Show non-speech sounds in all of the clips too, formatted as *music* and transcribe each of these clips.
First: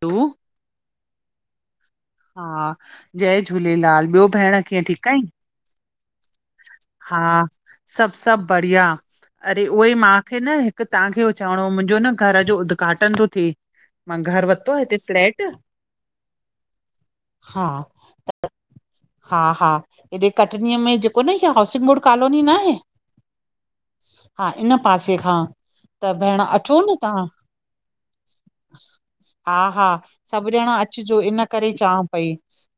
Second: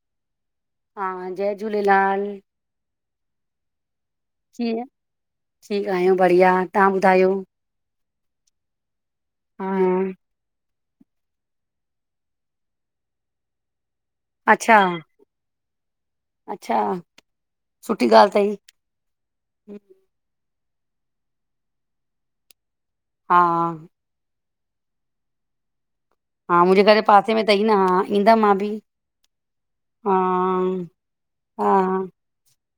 Two *unintelligible* हा जय झूलेलाल। हा जय झूलेलाल, ॿियो भेण कीअं ठीकु आईं? ठीकु आहियूं बढ़िया। तव्हां हा ॿुधायो सभु सभु बढ़िया, अरे हा उहोई मां खे न की तव्हांखे हू चवणो हो मुंहिंजो न घर जो उद्घाटन तो थे, मां घर वरितो आ, अच्छा हिते फ्लेट अच्छा सुठी ॻाल्हि तई हा हा हेॾे कटनीअ में जेको न हे हाउसिंग बोर्ड कॉलोनी नाहे, हा हा, इन पासे खां। त भेण हा अचो मुंजे घर न जे तव्हां पासे में तई न हा ईंदम मां बि। हा हा सभुॼणा अचजो, इन करे चवां हा पई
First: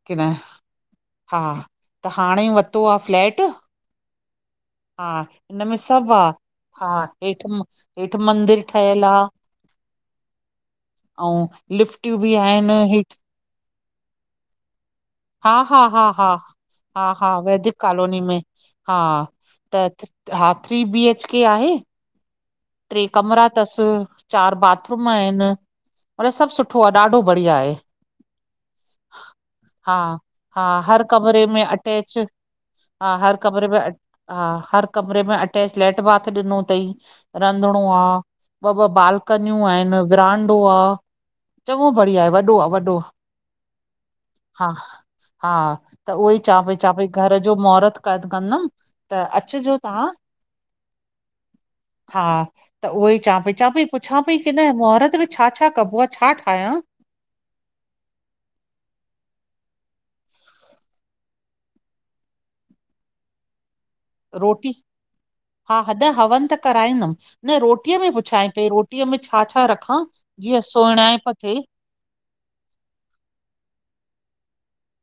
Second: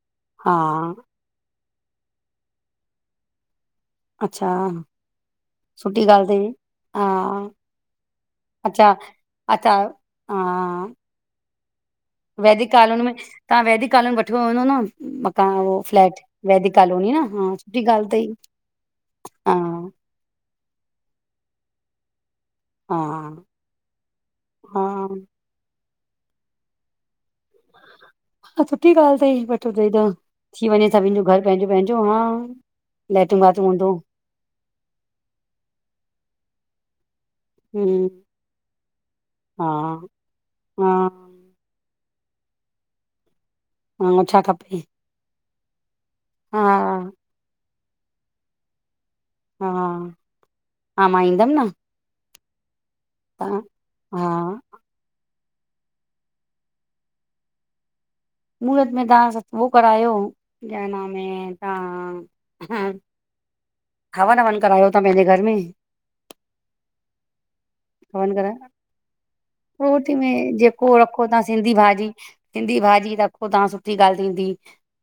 की न। हा। हा हा, त हाणे वत्तो आ फ्लैट। अच्छा। हा हिनमें सुठी सभ आ। ॻाल्हि अथई हा हेठ हेठ मंदिरु अच्छा ठयल आ। अच्छा हा आऊं लिफ्टियूं बि। वैदिक आहिनि कॉलोनी में हेठि तां वैदिक कालोनी वठियो हूंदो न हा मकान हा उहो हा फ्लैट। हा वैदिक कालोनी न हा, वैदिक सुठी ॻाल कॉलोनी तई। में हा त हा थ्री बीएचके आहे। ट्रेय हा कमरा थस्, चार बाथरूम हा आहिन। मतलब सब सुठो आ ॾाढो बढ़िया आहे। हा सुठी ॻाल् थई वठो तई हा त हा थी वञे हर सभिन जो घर कमरे में पंहिंजो पंहिंजो हा। अटैच हा हर लैट्रिन कमरे बाथरूम में हूंदो। अट- हा, हर कमरे में अटैच लैट बाथ ॾिनो तई। रंधिणो हम्म आ, ॿ ॿ बालकनियूं हा आहिन विरांडो आ। हा चंगो बढ़िया है वॾो आ वॾो आ छा हा खपे हा। त उहोई चां हा पई चां पई घर जो महुरत कद कंदा। हा, हा मां ईंदम् न। हा त उहो ई चाँ पई तव्हां चाँ पई पुछां पई की हा न मुहरत में छा छा कबो आ छा ठायां। मुहूरत में तां सत ओ करायो क्या नाम है तां। हवन ववन करायो ता पेंजे घर में। हॾ हवन त कराइंदम् न रोटी। तिअ मा हवन पुछाऐं कराए पई रोटीअ में छा छा रखां रोटी में जीअं जेको सुहिणाए रखो प तव्हां थे। सिंधी भाॼी। सिंधी भाॼी रखो तां सुठी गाल् थींदी।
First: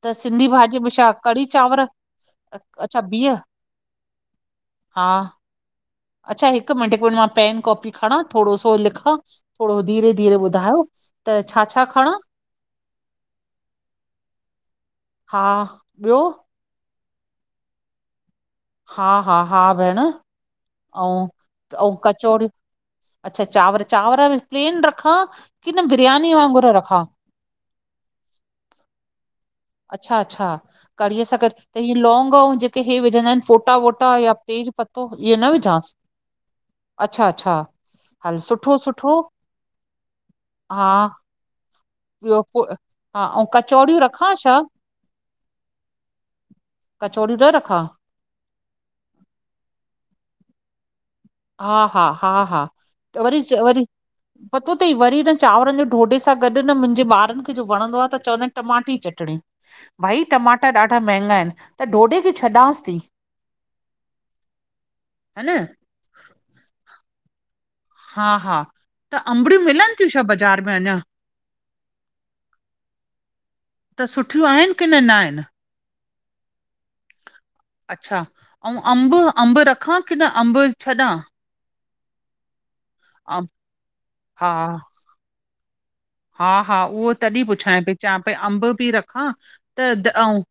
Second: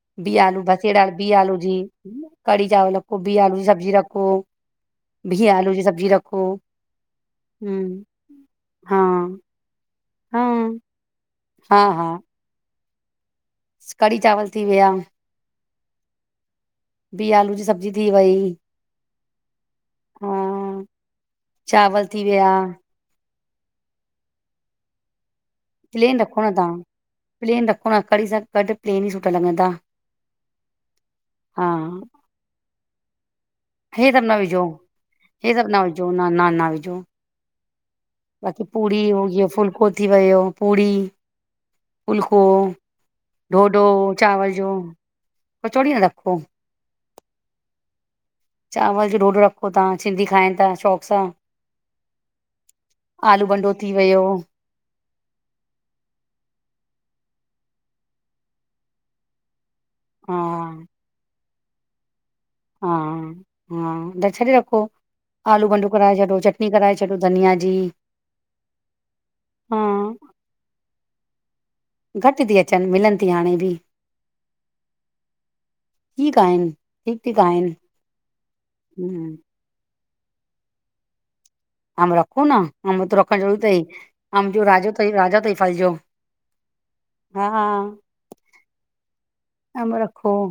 त बिअ सिंधी आलू, भाॼीअ में बसेदा छा बिअ कढ़ी आलू जी, चांवर हं न कढ़ी चावल अच्छा रखो, बिह बिअ आलू जी सब्जी रखो। बीअ आलू जी सब्जी रखो। हिक मिनंट ॻोला, पेन कॉपी हम्म खणा थोरो सो हा लिखां, थोरो धीरे धीरे हा ॿुधायो, त। छा, हा छा हा खणां। कढ़ी चांवल थी वया। हा, ॿियो। बिअ आलू जी सब्जी थी वई। हा, हा, हा बेहेण। हा ऊं चांवल थी विया कचोड़ियूं, अच्छा चांवर चांवर बि प्लेन रखां? किन प्लेन बिरयानी रखो न वांगुरु तव्हां रखा। प्लेन रखोन, कड़ी सां गॾु प्लेन ई सुठा लॻंदा। अच्छा, अच्छा कड़ीअ सां गॾ हा त हीअ लौंग औ जेके हे विझंदा आहिन फो। फोटा हे वोटा सभु या न विझो तेज पतो इअ न हे सभु विझांस। विझो न न न विझो अच्छा, अच्छा। हल बाक़ी सुठो पूड़ी सुठो हुजे फुल्को थी वियो, हा पूड़ी। ॿियो फुलको, पो हा अऊं डोडो। कचौड़ियूं रखां चावल छा जो, कचौड़ी न रखो। कचौड़ियूं न रखां चांवर जो डोडो रखो तां सिंधी खाइण त शौख सां। हा, हा, हा, हा, त वरी आलू बंडो वरी थी वियो पतो तई वरी न चांवरनि जो ॾोडे सां गॾु न मुंजे ॿारनि खे जो वणंदो आ त चवंदा आहिनि टमाटे जी चटणी। भाई हा टमाटा ॾाढा महंगा आहिनि त ॾोडे हा, हा त छडे रखो ह न आलू वालू कराए छॾो चटनी कराए छॾो धनिया जी। हा हा, त अंबड़ियूं हा मिलनि थियूं छा बाज़ार में अञा? घटि थी अचनि मिलनि थी हाणे बि त सुठियूं आहिनि किन नाहिनि ठीक आहिनि। ठीकु ठीकु आहिनि अच्छा, औं अम्ब हम्म अम्ब रखां कि न अम्ब छॾां? अम रखो न, अम त रखण अं- ज़रूर तई हा अम जो राजो तई राजा तई फल जो हा हा, उहो तॾीं हा पुछाए पई चवापई अंब बि रखां त आम द रखो आऊं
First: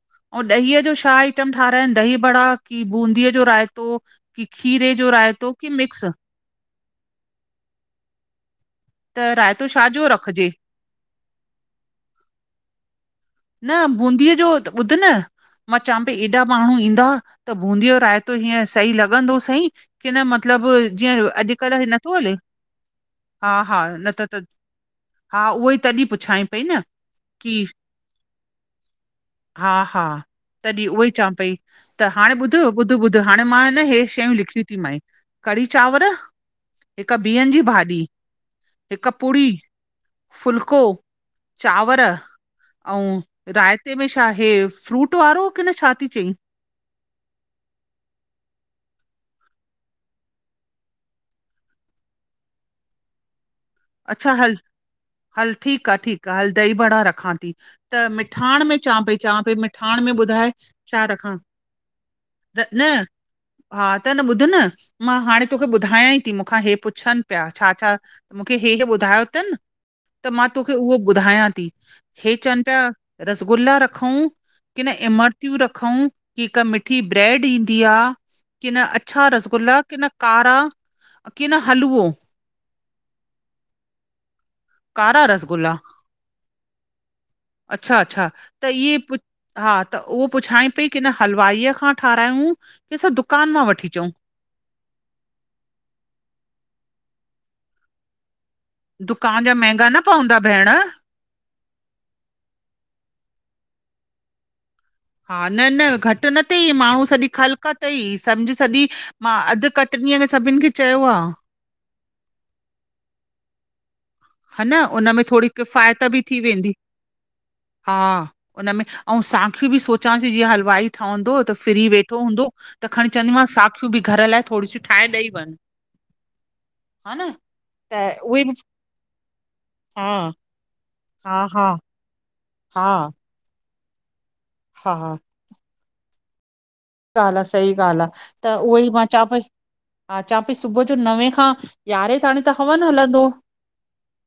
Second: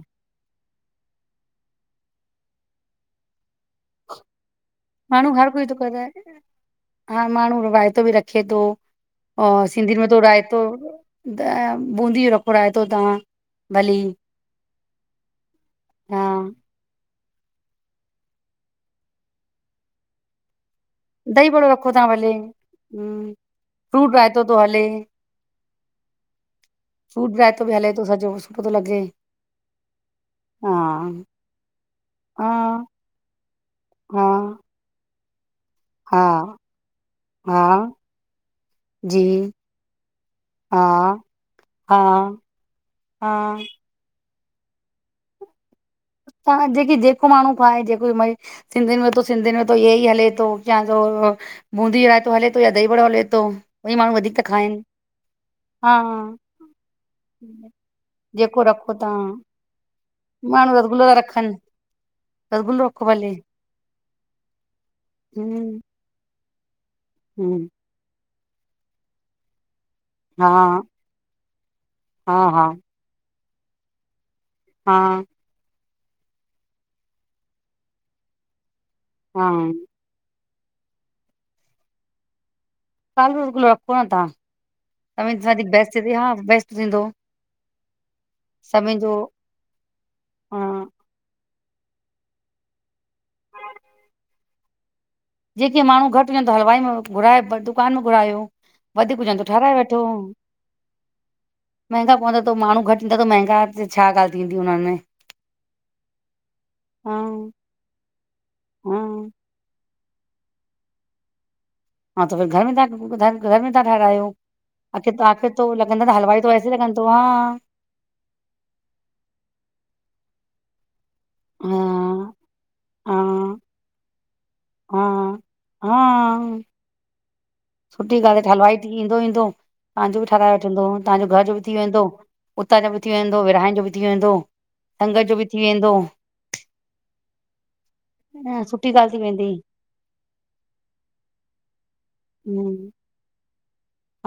ऊं ॾहीअ जो छा आइटम ठाराइनि दही बड़ा कि बूंदीअ जो रायतो? कि खीरे जो माण्हू हर रायतो कोई कि थो करे मिक्स? हा माण्हू रायतो बि रखे थो त अ रायतो सिंधियुनि छाजो में त रखिजे रायतो त बूंदी जो रखो रायतो तव्हां। न भली बूंदीअ जो, त ॿुध न मां चवां पई हा एॾा माण्हू ईंदा त बूंदीअ जो रायतो हीअं सही लॻंदो सई? की न मतलबु जीअं अॼुकल्ह हिअ नथो हले। हूं, हा हा न फ्रूट त त रायतो तो हले हा, उहोई तॾीं पुछांए पई न। की हथ बि हले तो सॼो सुठो थो लॻे। हा हा। हा तॾीं उहो ई चवां पेई त हाणे ॿुध हा ॿुध ॿुध हाणे मां न इहे हा शयूं लिखियूं थी मांए कढ़ी चांवर, हा हिक बिहनि हा जी भाॼी, हिकु जी पूड़ी हा फुल्को, हा चांवर, आऊं हा मीठे में छा हे फ्रूट वारो की न छा थी चईं? तवां जेकी जेको माण्हू खाए जेको मए सिंधिनि में त सिंधिनि में त इओ हि हले तो या ओ बूंदी रायतो हले थो या दही बड़ो हले थो ॿई माण्हू अच्छा वधीक ता हल खाइनि। हल ठीक हा आ, ठीकु आ, हल दही बड़ा रखां थी। त जेको मिठाण में रखो चवां पई तव्हां चवां पई मिठाण में ॿुधाए माण्हू छा रसगुला ता रखां रखनि। रसगुल्लो न रखो भले हा त न ॿुध न मां हाणे तोखे हम्म ॿुधायां ई की मूंखां हे पुछनि पिया हम्म छा छा मूंखे हे हे ॿुधायो तन। त मां हा तोखे उहो ॿुधायां थी हे हा चवनि हा पिया रसगुल्ला रखऊं। की न हा इमरतियूं रखऊं की हिक मिठी ब्रेड ईंदी आ की न अ अछा हा रसगुल्ला की न कारा की न हलवो कालो रसगुलो रखो न तां कारा आ म रसगुल्ला बेस्ट हा बेस्ट थींदो। अच्छा अच्छा त इहे सभिनि जो पु हा त उहो पुछाएं हा पई की न हलवाईअ खां ठारायूं की असां दुकान मां वठी अचऊं। जेके माण्हू घटि हुजनि त हलवाई में घुराए दुकान में घुरायो। वधीक हुजनि दुकान त जा ठाराए महांगा वठो। न पवंदा भेण? महांगा पवंदा त माण्हू घट ईंदा त महगा छा ॻाल्ह थींदी हुन में। हा न न घटि न तई माण्हू हा सॼी ख़लिक तई सम्झ सॼी हा मां अध कट हीअं त सभिनि खे चयो आ। हा त भ घर में था घर घर में था ठहिरायो। हा न उन अखेिर में त थोरी आखिर त किफ़ायत लॻंदा त बि थी हलवाई त वेंदी। वैसे लॻंदो हा। हा हुननम में ऐं सांखियूं बि सोचांस जीअं हलवाई - - ठहंदो त हा फ्री वेठो हूंदो त खणी हा चंदीम साखियूं बि घर लाइ थोरी - - हा हा - - ह न - - सुठी ॻाल्ह त हलवाई ईंदो ईंदो हा तव्हजो बि ठाराए वठंदो तव्हांजो हा घर जो बि हा थी वेंदो। उतां हा जो बि थी वेंदो विराइ जो बि थी वेंदो हा संगत जो बि थी वेंदो। सी ॻाल्ह आ सही ॻाल्ह आहे त न उहो ई सुठी मां ॻाल्हि थी चवां पई वेंदी - - हा चां पई सुबुह जो नवें खां यारहें ताणी त हवन हम्म हलंदो।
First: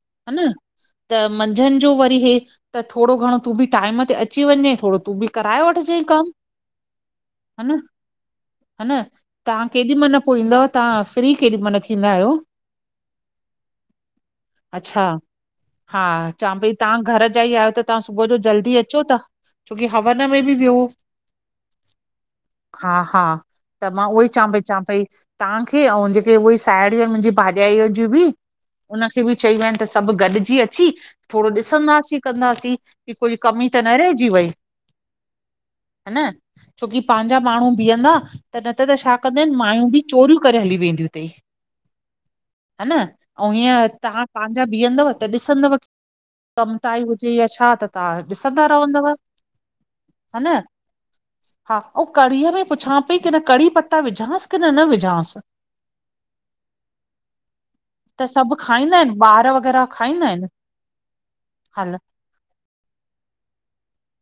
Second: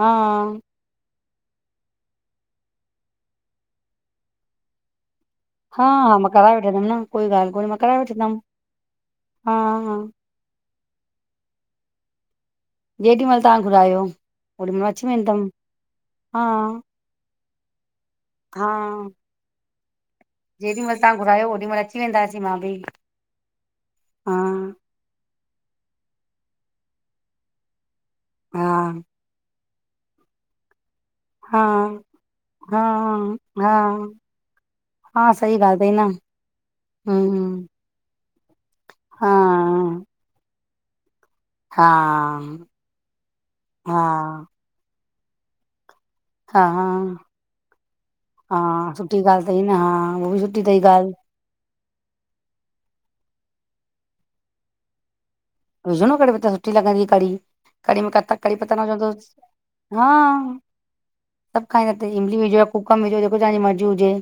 हा न - - त मंझंदि जो वरी इहे त थोरो घणो तू बि टाइम ते अची वञे थोरो तू बि - - कराए वठिजेइ कम। प वठ कोईाल - - ह न ह न हा तव्हां केॾी हा महिल - - पोइ ईंदव तव्हां फ्री केॾी महिल थींदा आहियो? जेॾीमहिल तव्हां घुरायो ओॾी महिल अच्छा अची वेंदम हा। चवां पई तव्हां घर जा ई आहियो त तव्हां सुबुह जो हा जल्दी अचो था छोकी हवन में बि विहो। र्रायोओॾ म - - वेंदासीं मां बि। हा हा त मां उहोई हा चव पई चवां पई। तव्हांखे ऐं जेके उहे ई साहेड़ियूं आहिन मुंहिंजी भाॼाईअ जूं बि हा उनखे बि चई वें - - त सभ गॾिजी अची - - थोरो हा ॾिसंदासीं कंदासीं हा की कोई कमी हा त न रहिजी वई - - हा सही ॻाल्हि अथई ह न छोकी - - पंहिंजा हम्म माण्हू बीहंदा त न त त छा हा कंदा आहिन माययूं बि चोरियूं करे हली वेंदियूं अथई। हा ह न ऐं हीअं तव्हां हा पंहिंजा बीहंदव त ॾिसंदव। कम हा ताईं हुजे या छा त तव्हां ॾिसंदा हा रहंदव सुठी ॻाल्हि अथई न उहा हा बि न? सुठी अथई ॻाल्हि हा ऐं कढ़ीअ में पुछां पई की न कढ़ी पत्ता विझांस की न न विझांस? विझो न कढी त सुठी लंदी कड़ी कढ़ी क त सभु कढी पत खाईंदा न - - ॿार वग़ैरह खाईंदा आहिन? सभु खाईंदाासीं इमली विझो कुकम विझो जेको तव्हांजी मर्ज़ी हुजे।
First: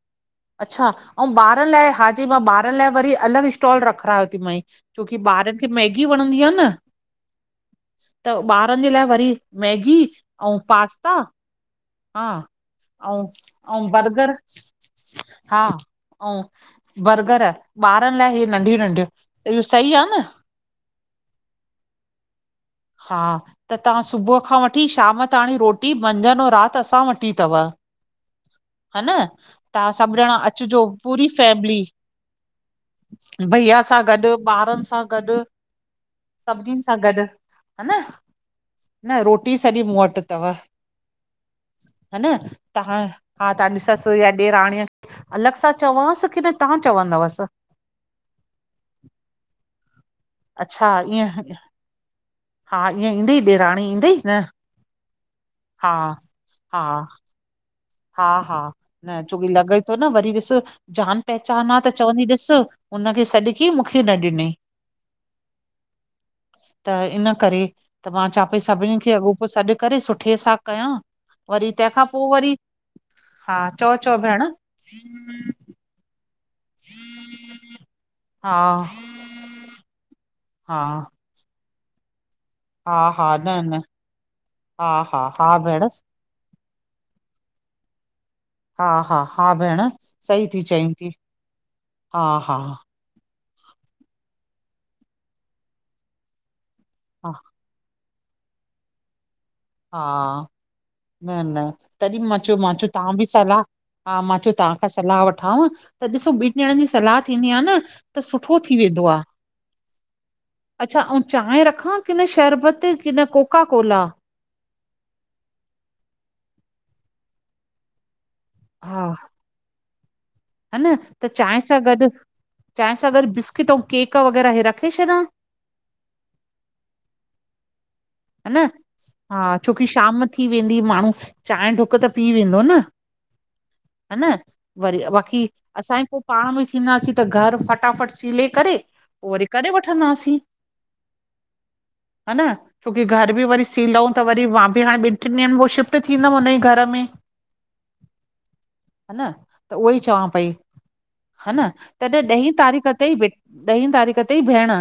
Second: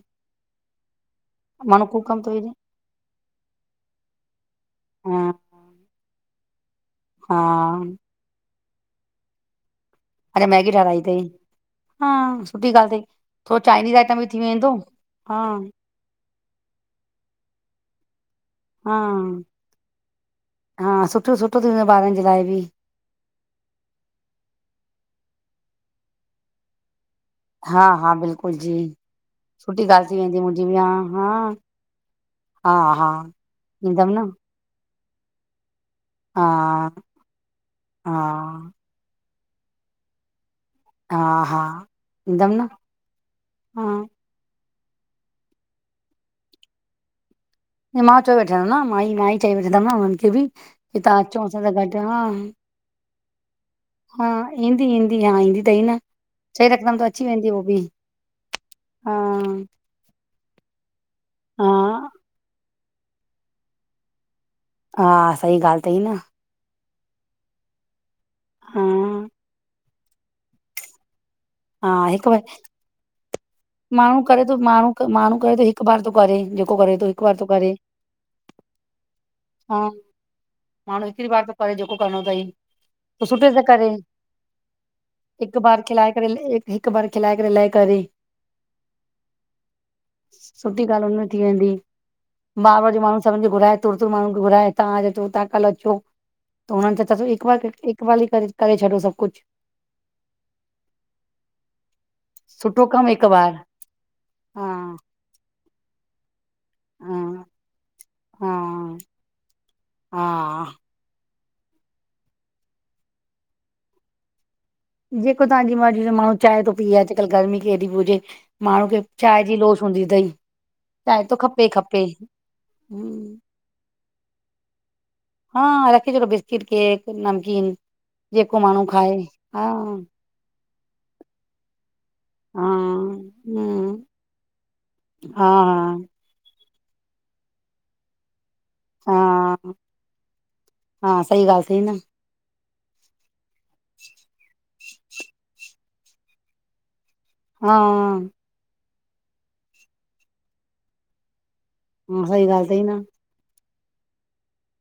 अच्छा ऐं ॿार माण्हू लाइ कूकम हाजी थो मां विझे ॿार लाइ वरी अलॻ स्टॉल रखारायोथ मांई। छोकी हा ॿारन खे मैगी वणंदी आहे न। हा - - त ॿारन जे लाइ वरी मैगी। अरे ऐं मैगी ठाराई पास्ता अथई हा सुठी ॻाल्हि अथई ऐं थोरो ऐं चाइनीज़ आइटम बि बर्गर। थी वेंदो हा ऐं बर्गर। ॿारन लाइ इहे नंढियूं हा नंढियूं त इहो सही आ न। हा सुठो सुठो थी हूं ॿारन जे लाइ बि। हा त तव्हां सुबुह खां वठी शाम ताणी रोटी मंझंद ऐं रात असां वट। अथ हा हा बिल्कुलु जी ह न सुठी तव्हां ॻाल्हि सभु थी ॼणा वेंदी मुंहिंजी बि अचिजो हा पूरी हा फैमिली। हा हा भईया सां ईंदमि न गॾु। ॿारन सां गॾु हा सभिनीन सां गॾु ह न। हा न रोटी सॼी मूं वट अथव। हा हा ह न तव्हां हा तव्हांजी ससु या ॾेराणीअ, अलॻि सां चवांस कीन तव्हां चवंदस? मां चयो वठंदम न माई माई चई वठंदम न हुनन खे बि अच्छा की तव्हां ईअं अचो असां सां गॾु हा। हा ईअं ईंदई ॾेराणी ईंदई हा न ईहंदी ईहंदी हा ईहंदी तई हा न। चही हा रखदम त अची वेंदी हो बि। हा हा हा न छोकी लॻे तो न वरी ॾिस जान पहचान आ त हा चवंद - - कि ॾिस हुनखे सॾ कयईं मूंखे न ॾिनई, ' हा सही ॻाल्ह तई न। त इन करे त मां चां पई हा सभिन खे अॻोपो सॾु करे सुठे सां कयां, वरी हा तंहिंखां पो हिकु बार वरी- - माण्हू करे तो माण्हू माण्हू करे तो हिक - - हिकु बार तो करेे जेको करेे तो हिकु बार तो करेे, हा हा। हा माण्हू हिकड़ी बार तो करे जेको करणो तई। हा त हा सुठे न सां न करेे, हा हा हा हिकु बार भेण खिलाए।। करे हिकु बार खिलाए करे लाइ करे। हा हा हा भेण। सही थी सुठी चईं ॻाल्ह हुनमें थी वेंदी, हा हा बार बार जे माण्हू - - सभिन खे घुराए तूर तुर माण्हू खे घुराए, तव्हां अॼु अचो तव्हां कल्ह अचो त हुनन खे सब हा हिक बार - - हिकुमहल ही करे करे छॾो सभु कुछ। हा न न - - तॾहिं मां चयो मां सुठो चयो कमु तव्हां हिक बि बार सलाह हा मां चयो हा तव्हां खां सलाहु वठांव त ॾिसो - - ॿिन ॾणन जी हा सलाह थींदी आ न त सुठो थी हा वेंदो आ, हा अच्छा अऊं चांहि रखां की न शरबत की न कोका कोला। जेको तव्हांजी मर्ज़ी हुजे माण्हू चांहि तो पीए अॼकल्ह गर्मी केॾी बि हुजे माण्हू खे चाय - - जी लोश हूंदी तही। हा न त चाहिं सां गॾु, चाहिं सां गॾु हम्म, बिस्किट ऐं केक वग़ैरह हे रखे छॾियां? हा रखे छॾो बिस्किट, केक नमकिन। हा न हा छोकी शाम थी वेंदी माण्हू चांहि डुक त पी वेंदो हा न। हम्म हा न वरी बाक़ी हा हा असांई पो पाण में थींदासीं त घरु फटाफट सीले करे पो वरी करे हा वठंदासीं। हा सही ॻाल्हि अथई न हा न छोकी घर बि वरी सीलऊं त वरी मां बि हाणे ॿिन टिन ॾींहंन में पो शिफ्ट थींदम हुन ई घर में। हा - - हा न त उहोई चवां पई हा न। तॾहिं हा सही ॾहीं ॻाल्हि अथई तारीख़ न तई ॾहीं तारीख़ तई भेण।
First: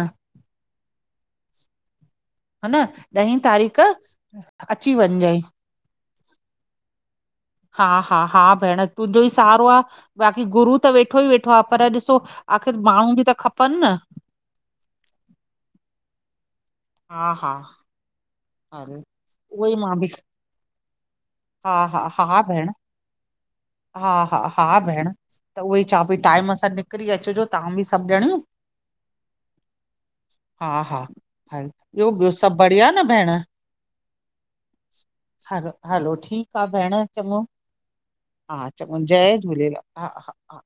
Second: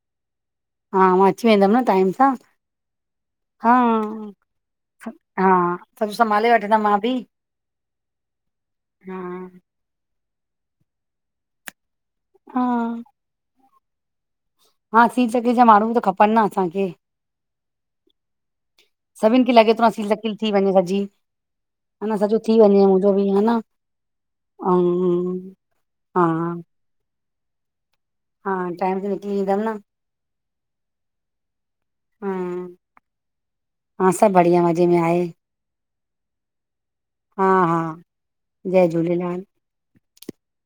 हा मां अची वेंदम न टाइम सां। न ॾहीं हा! तारीख़ अची वञिजांइ हा सब संभाले वठंदम मां बि। हा हा हा भेण हा तुंहिंजो ई सहारो आ, बाक़ी गुरू त वेठो ई वेठो आ, पर ॾिसो हा आख़िर माण्हू बि त खपन न।। हा सी चॻे जा माण्हू त खपन न असांखे। हा, हा। हल सभिनि खे उहो लॻे ई तो मां बि सील तकिल थी वञे सॼी। हा न सॼो थी वञे मुंहिंजो बि हा न। हा, हा, हा भेण ऐं त उहोई चवा पई हा टाइम सां निकिरी अचिजो तव्हां बि सभु ॼणियूं। हा, टाइम ते निकरी ईदम न। हा, हा ह ॿियो ॿियो हा सभु बढ़िया न भेण। हा सभु बढ़िया मज़े में आहे हैलो हैलो ठीकु आ भेण चङो हा हा हा चङो जय झूलेलाल हा, हा, हा।